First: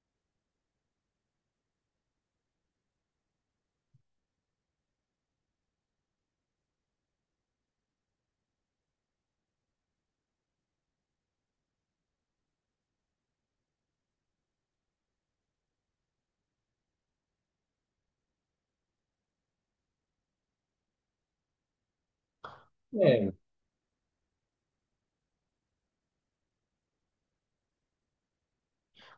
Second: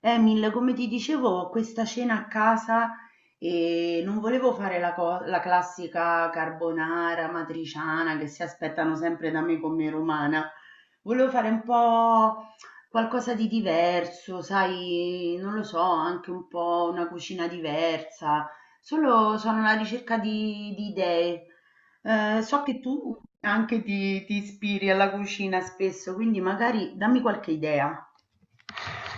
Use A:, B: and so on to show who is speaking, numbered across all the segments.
A: Emil, come ti dicevo, ho questa cena a casa e non volevo fare la classica carbonara matriciana che si aspettano sempre da me come romana. Volevo fare un po' qualcosa di diverso, sai, non lo so, anche un po' una cucina diversa. Solo sono alla ricerca di idee. So che tu
B: Eh,
A: anche ti ispiri alla cucina spesso, quindi magari dammi qualche idea.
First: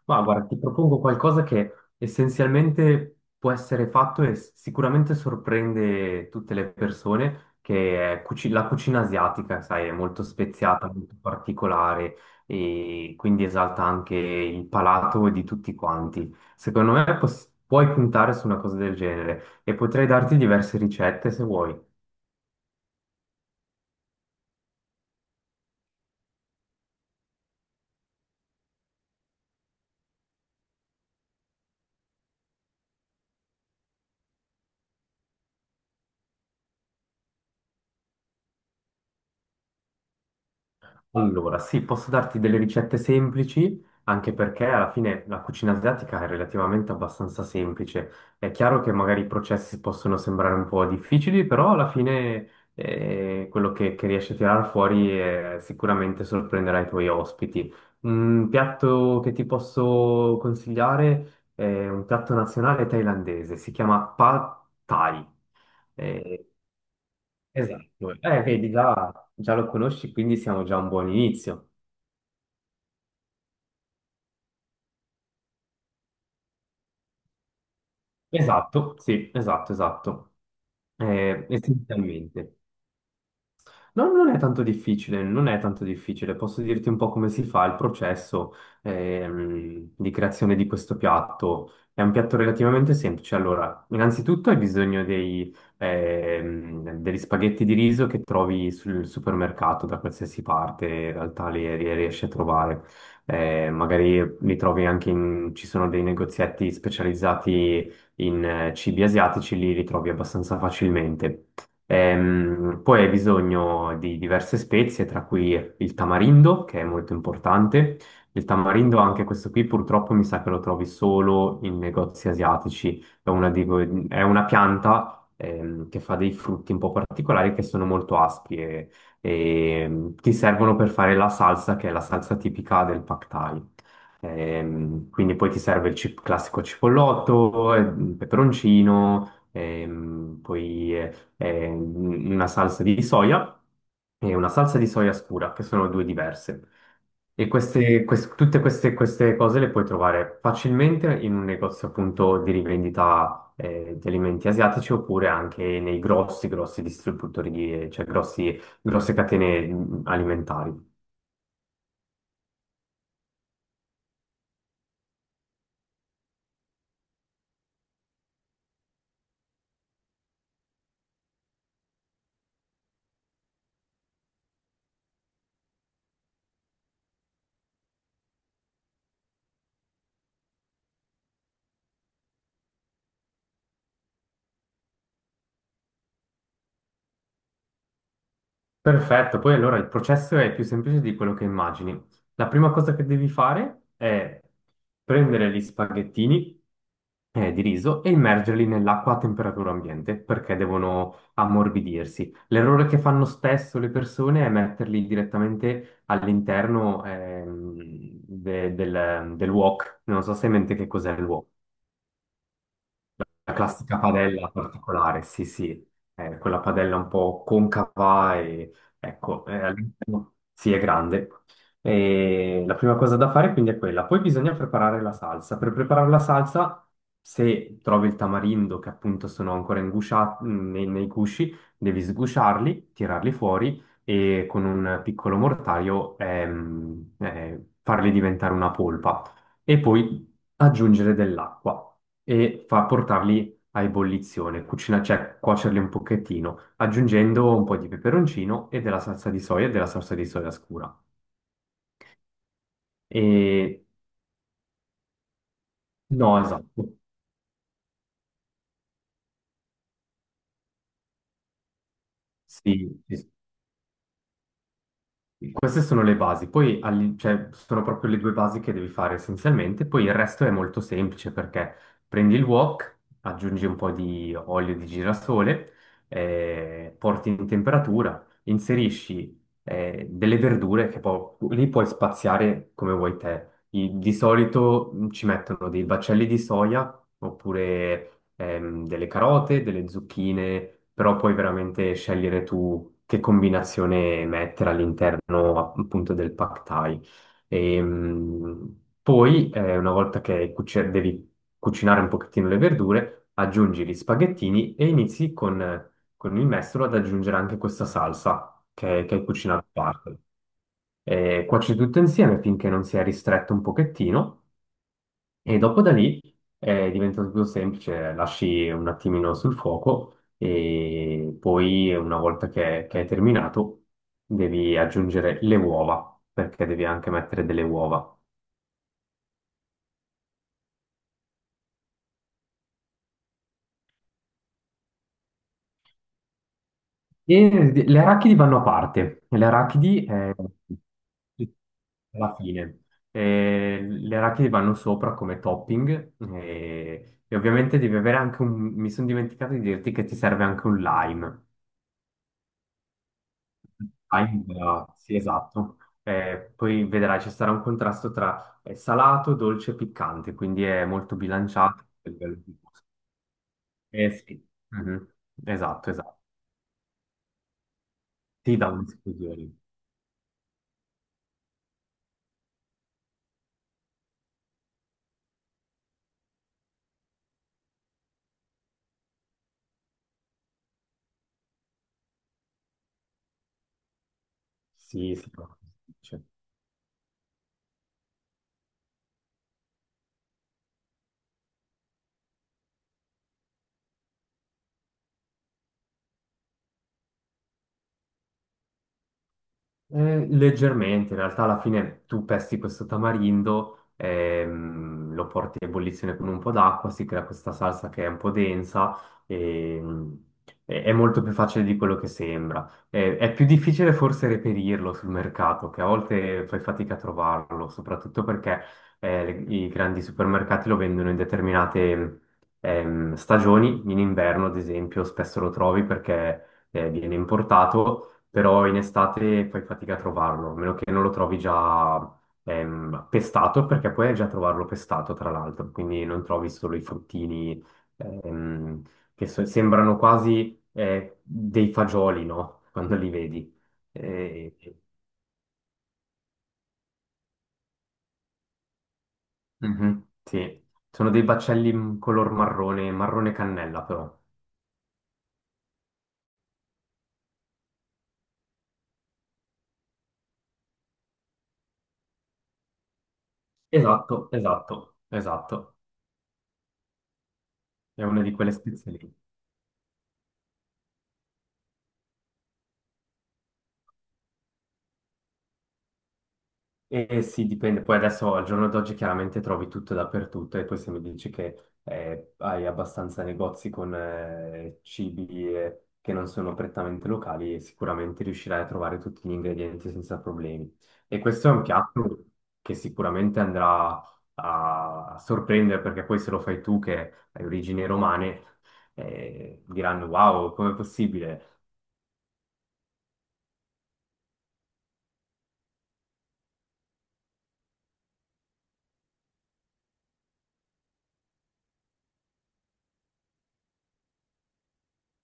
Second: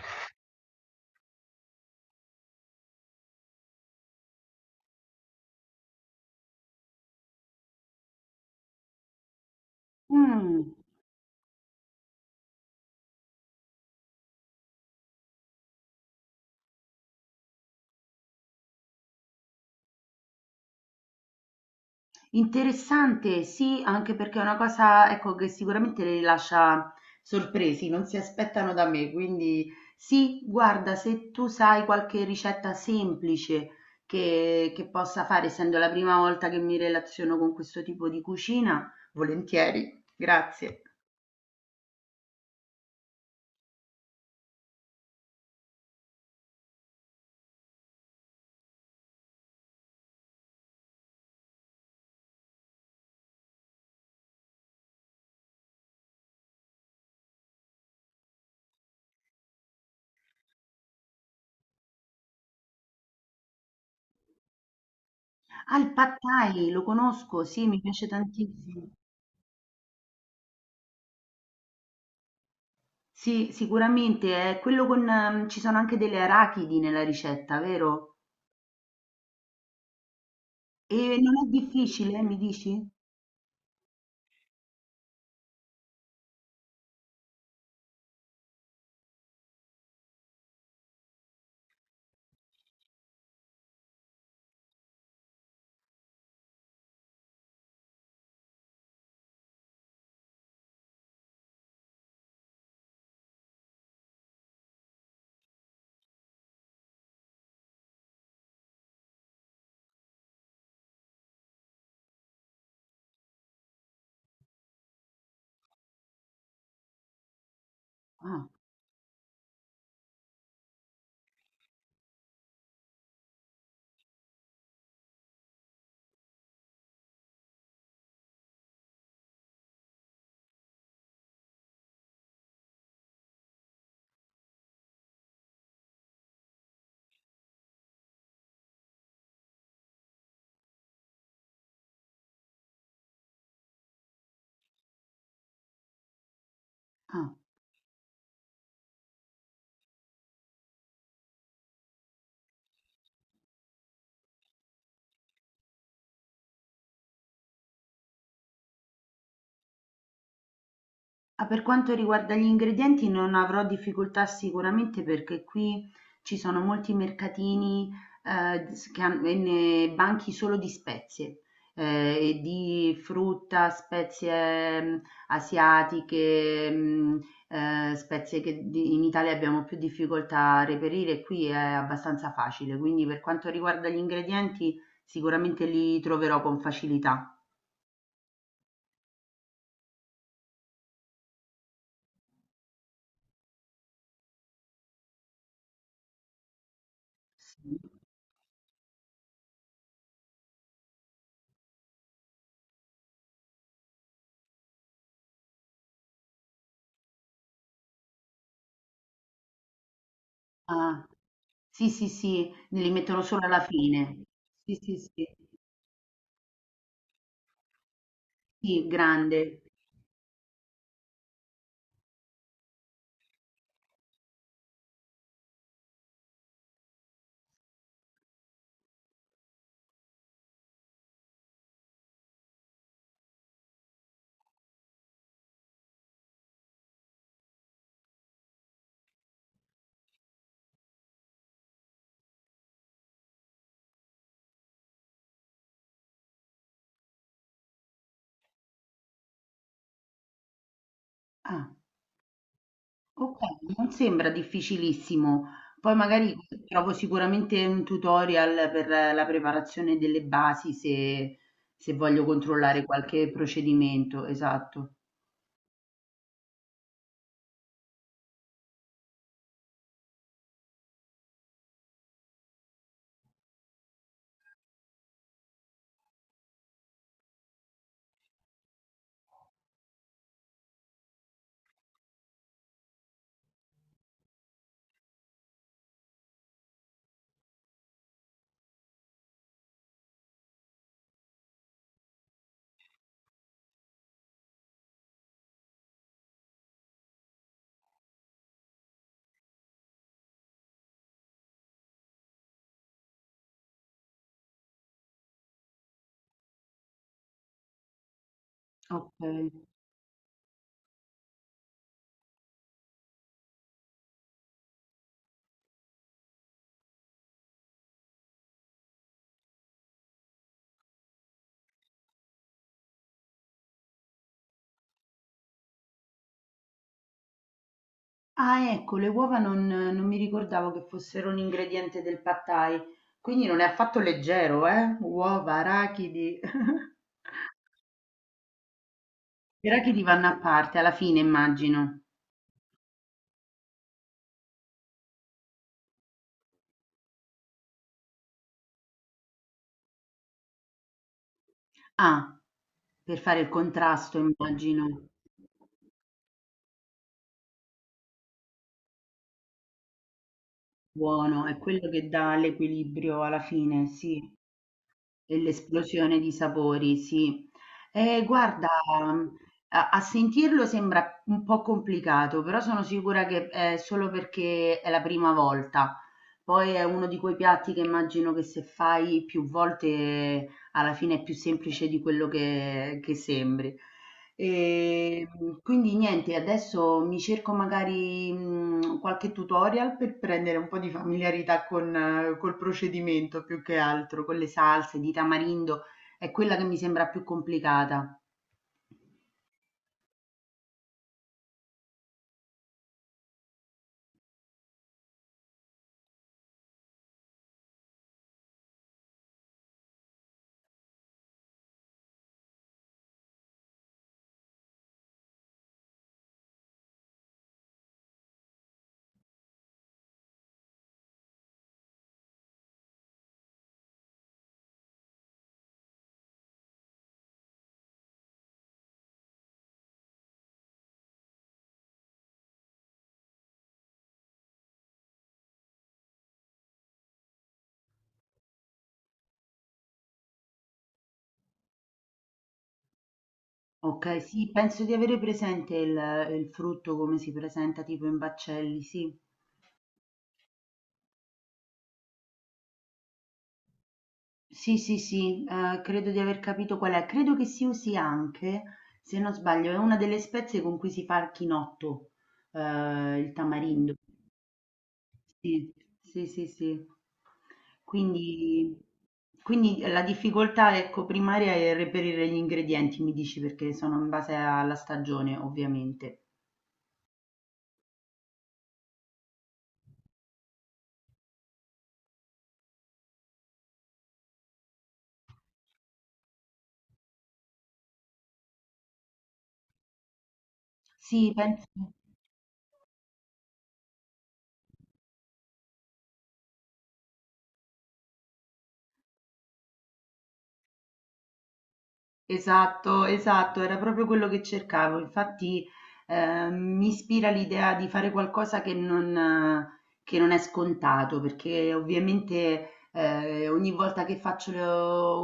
B: ma guarda, ti propongo qualcosa che essenzialmente può essere fatto e sicuramente sorprende tutte le persone, che è la cucina asiatica, sai, è molto
A: Mm.
B: speziata, molto particolare e quindi esalta anche il palato di tutti quanti. Secondo me puoi puntare su una cosa del genere e potrei darti diverse ricette se vuoi.
A: Interessante, sì, anche perché è una cosa, ecco, che sicuramente le lascia sorpresi, non si aspettano da me, quindi sì, guarda, se tu sai qualche ricetta semplice che possa fare, essendo la prima volta che mi relaziono con questo tipo di cucina, volentieri, grazie.
B: Allora, sì, posso darti delle ricette semplici, anche perché alla fine la cucina asiatica è relativamente abbastanza semplice. È chiaro che magari i processi possono sembrare un po' difficili, però alla fine quello che riesci a tirare fuori sicuramente sorprenderà i tuoi ospiti. Un piatto che ti posso consigliare è un piatto nazionale thailandese, si chiama Pad Thai.
A: Ah, il pad
B: Eh,
A: thai, lo conosco, sì, mi piace
B: esatto, vedi,
A: tantissimo.
B: già lo conosci, quindi siamo già a un buon inizio.
A: Sì, sicuramente, è quello con, ci sono anche delle arachidi nella ricetta, vero?
B: Esatto, sì, esatto, esatto,
A: E non è difficile, mi
B: essenzialmente.
A: dici?
B: No, non è tanto difficile, non è tanto difficile. Posso dirti un po' come si fa il processo di creazione di questo piatto. È un piatto relativamente semplice. Allora, innanzitutto hai bisogno degli spaghetti di riso che trovi sul supermercato da qualsiasi parte, in realtà li riesci a trovare. Magari li trovi anche in, ci sono dei negozietti specializzati in cibi asiatici, li ritrovi abbastanza facilmente. Poi hai bisogno di diverse spezie, tra cui il tamarindo, che è molto importante. Il
A: Ah,
B: tamarindo, anche questo qui, purtroppo mi sa che lo trovi solo in negozi asiatici. È una, è una pianta che fa dei frutti un po' particolari che sono molto aspri e ti servono per fare la salsa, che è la salsa tipica del Pad Thai. Quindi poi ti serve il classico cipollotto, peperoncino, poi una salsa di soia e una salsa di soia scura, che sono due diverse.
A: ah.
B: E queste, quest- tutte queste, queste cose le puoi trovare facilmente in un negozio appunto di rivendita di alimenti asiatici oppure anche nei grossi distributori, cioè grosse catene alimentari.
A: Ah, per quanto riguarda gli ingredienti non avrò difficoltà sicuramente perché qui ci sono molti mercatini s- che han- e ne- banchi solo di spezie, e di frutta, spezie mm, asiatiche, mm, in Italia abbiamo più difficoltà a reperire, qui è abbastanza facile, quindi per quanto riguarda gli ingredienti sicuramente li troverò con facilità.
B: Perfetto, poi allora il processo è più semplice di quello che immagini. La prima cosa che devi fare è prendere gli spaghettini di
A: Sì.
B: riso e immergerli nell'acqua a temperatura ambiente perché devono ammorbidirsi. L'errore che fanno spesso le persone è metterli direttamente all'interno del wok. Non so se hai in mente che
A: Ah.
B: cos'è il wok.
A: Sì, sì, sì, li mettono solo
B: La
A: alla
B: classica
A: fine.
B: padella
A: Sì, sì,
B: particolare,
A: sì.
B: sì, sì, è quella padella un po' concava e
A: Sì,
B: ecco,
A: grande.
B: all'interno- sì, è grande. E la prima cosa da fare quindi è quella. Poi bisogna preparare la salsa. Per preparare la salsa, se trovi il tamarindo che appunto sono ancora ingusciati nei gusci, devi sgusciarli, tirarli fuori e con un piccolo mortaio farli diventare una polpa e poi aggiungere dell'acqua e fa portarli a ebollizione, cucina, cioè cuocerli un pochettino, aggiungendo un po' di peperoncino e della salsa di soia e della salsa di soia scura.
A: Ah, okay,
B: E
A: non sembra difficilissimo. Poi magari
B: no, esatto.
A: trovo sicuramente un tutorial per la preparazione delle basi se se voglio controllare
B: Sì,
A: qualche
B: sì,
A: procedimento, esatto.
B: queste sono le basi, poi cioè, sono proprio le due basi che devi fare essenzialmente, poi il resto è molto semplice perché prendi il wok, aggiungi un po' di olio di girasole, porti in temperatura, inserisci delle verdure che poi lì puoi spaziare come vuoi te. Di solito ci mettono dei baccelli di soia oppure delle carote, delle zucchine, però puoi veramente scegliere tu che combinazione mettere all'interno appunto del pad thai. Una volta che devi cucinare un pochettino le verdure, aggiungi gli spaghettini e inizi con il mestolo ad aggiungere anche questa salsa che hai
A: Okay.
B: cucinato a parte. Cuoci tutto insieme finché non sia ristretto un pochettino. E dopo da lì diventa un po' più semplice, lasci un attimino sul fuoco e poi una volta che è terminato devi aggiungere le uova, perché devi anche mettere delle uova.
A: Ah, ecco, le uova non mi ricordavo che fossero un ingrediente del pad thai, quindi non è affatto leggero, uova, arachidi.
B: E le arachidi vanno a parte, le
A: Però chi
B: arachidi
A: divanna a parte alla fine immagino.
B: alla fine. Le arachidi vanno sopra come topping e ovviamente devi avere anche un... mi sono dimenticato di dirti che ti serve anche un lime.
A: Ah, per fare il contrasto
B: Time,
A: immagino.
B: sì, esatto. Poi vedrai, ci sarà un contrasto tra salato, dolce e piccante, quindi è molto
A: Buono, è
B: bilanciato
A: quello che
B: a livello
A: dà
B: di gusto.
A: l'equilibrio alla fine,
B: Eh
A: sì,
B: sì. Mhm.
A: e
B: Esatto,
A: l'esplosione
B: esatto.
A: di sapori, sì.
B: Ti
A: Guarda,
B: dà un
A: mm,
B: scusione.
A: a, a sentirlo sembra un po' complicato, però sono sicura che è solo perché è la prima volta. Poi è uno di quei piatti che immagino che se fai più volte alla fine è più semplice di quello che sembri.
B: Sì, sì,
A: E
B: sì,
A: quindi
B: sì, certo.
A: niente, adesso mi cerco magari qualche tutorial per prendere un po' di familiarità con, col procedimento più che altro, con le salse di tamarindo, è quella che mi sembra più complicata.
B: Leggermente, in realtà alla fine tu pesti questo tamarindo, lo porti a ebollizione con un po' d'acqua, si crea questa salsa che è un po' densa ehm, e è molto più facile di quello che sembra. È più difficile forse reperirlo sul mercato, che a volte fai fatica a trovarlo, soprattutto perché i grandi supermercati lo vendono in determinate stagioni, in inverno ad esempio spesso lo trovi perché viene importato però in estate fai fatica a trovarlo, a meno che non lo trovi già pestato, perché puoi già trovarlo pestato, tra l'altro, quindi non trovi solo i fruttini ehm, sembrano quasi dei fagioli, no? Quando li vedi.
A: Ok, sì,
B: Eh,
A: penso di avere presente il frutto come si presenta tipo in baccelli, sì.
B: mhm, sì, sono dei baccelli in color marrone, marrone cannella però.
A: Sì, sì, sì, credo di aver capito qual è. Credo che si usi anche, se non sbaglio, è una delle spezie con cui si fa il chinotto, il tamarindo.
B: Esatto, esatto,
A: Sì,
B: esatto.
A: sì, sì, sì.
B: È una di quelle
A: Quindi,
B: spezie lì.
A: quindi la difficoltà, ecco, primaria è reperire gli ingredienti, mi dici, perché sono in base alla stagione, ovviamente.
B: Eh sì, dipende. Poi adesso al giorno d'oggi chiaramente trovi tutto dappertutto e poi se mi dici che hai abbastanza negozi con cibi che non sono prettamente locali, sicuramente riuscirai a trovare tutti gli ingredienti senza problemi. E
A: Sì,
B: questo è un
A: penso.
B: piatto che sicuramente andrà a sorprendere perché poi se lo fai tu che hai origini romane, diranno wow, com'è possibile?
A: Esatto, esatto, era proprio quello che cercavo. Infatti, mi ispira l'idea di fare qualcosa che non è scontato, perché ovviamente ogni volta che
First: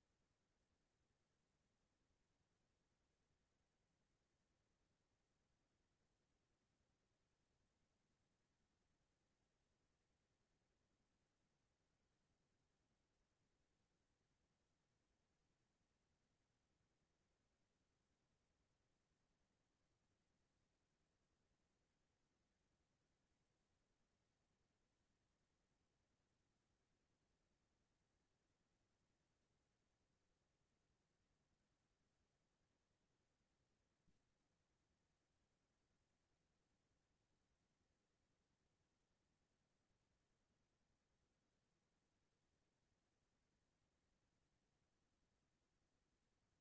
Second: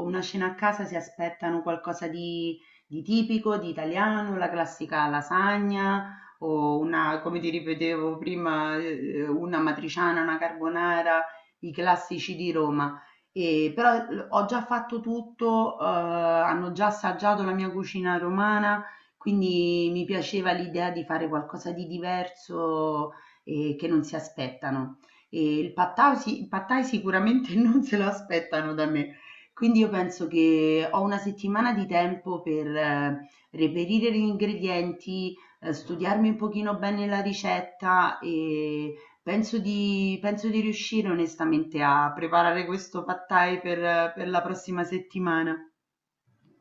A: una cena a casa si aspettano qualcosa di tipico, di italiano, la classica lasagna o una, come ti ripetevo prima, una matriciana, una carbonara, i classici di Roma. Però l ho già fatto tutto, hanno già assaggiato la mia cucina romana, quindi mi piaceva l'idea di fare qualcosa di diverso e che non si aspettano. E il pad thai sicuramente non se lo aspettano da me. Quindi io penso che ho una settimana di tempo per reperire gli ingredienti, studiarmi un pochino bene la ricetta e penso di riuscire onestamente a preparare questo pad thai per la prossima settimana.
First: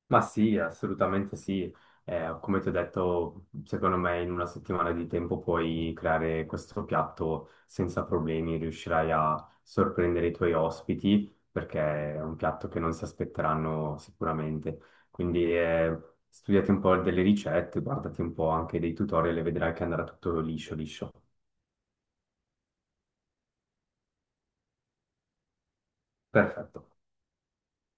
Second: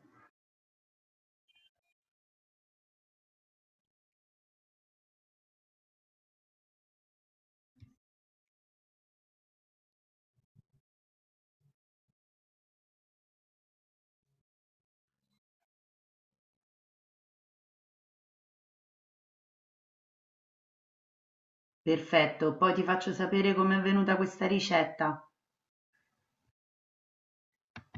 B: Ma sì, assolutamente sì. Come ti ho detto, secondo me in una settimana di tempo puoi creare questo piatto senza problemi, riuscirai a sorprendere i tuoi ospiti perché è un piatto che non si aspetteranno sicuramente. Quindi studiati un po' delle ricette, guardati un po' anche dei tutorial e vedrai che andrà tutto liscio, liscio.
A: Perfetto, poi ti faccio sapere com'è venuta questa ricetta.
B: Perfetto.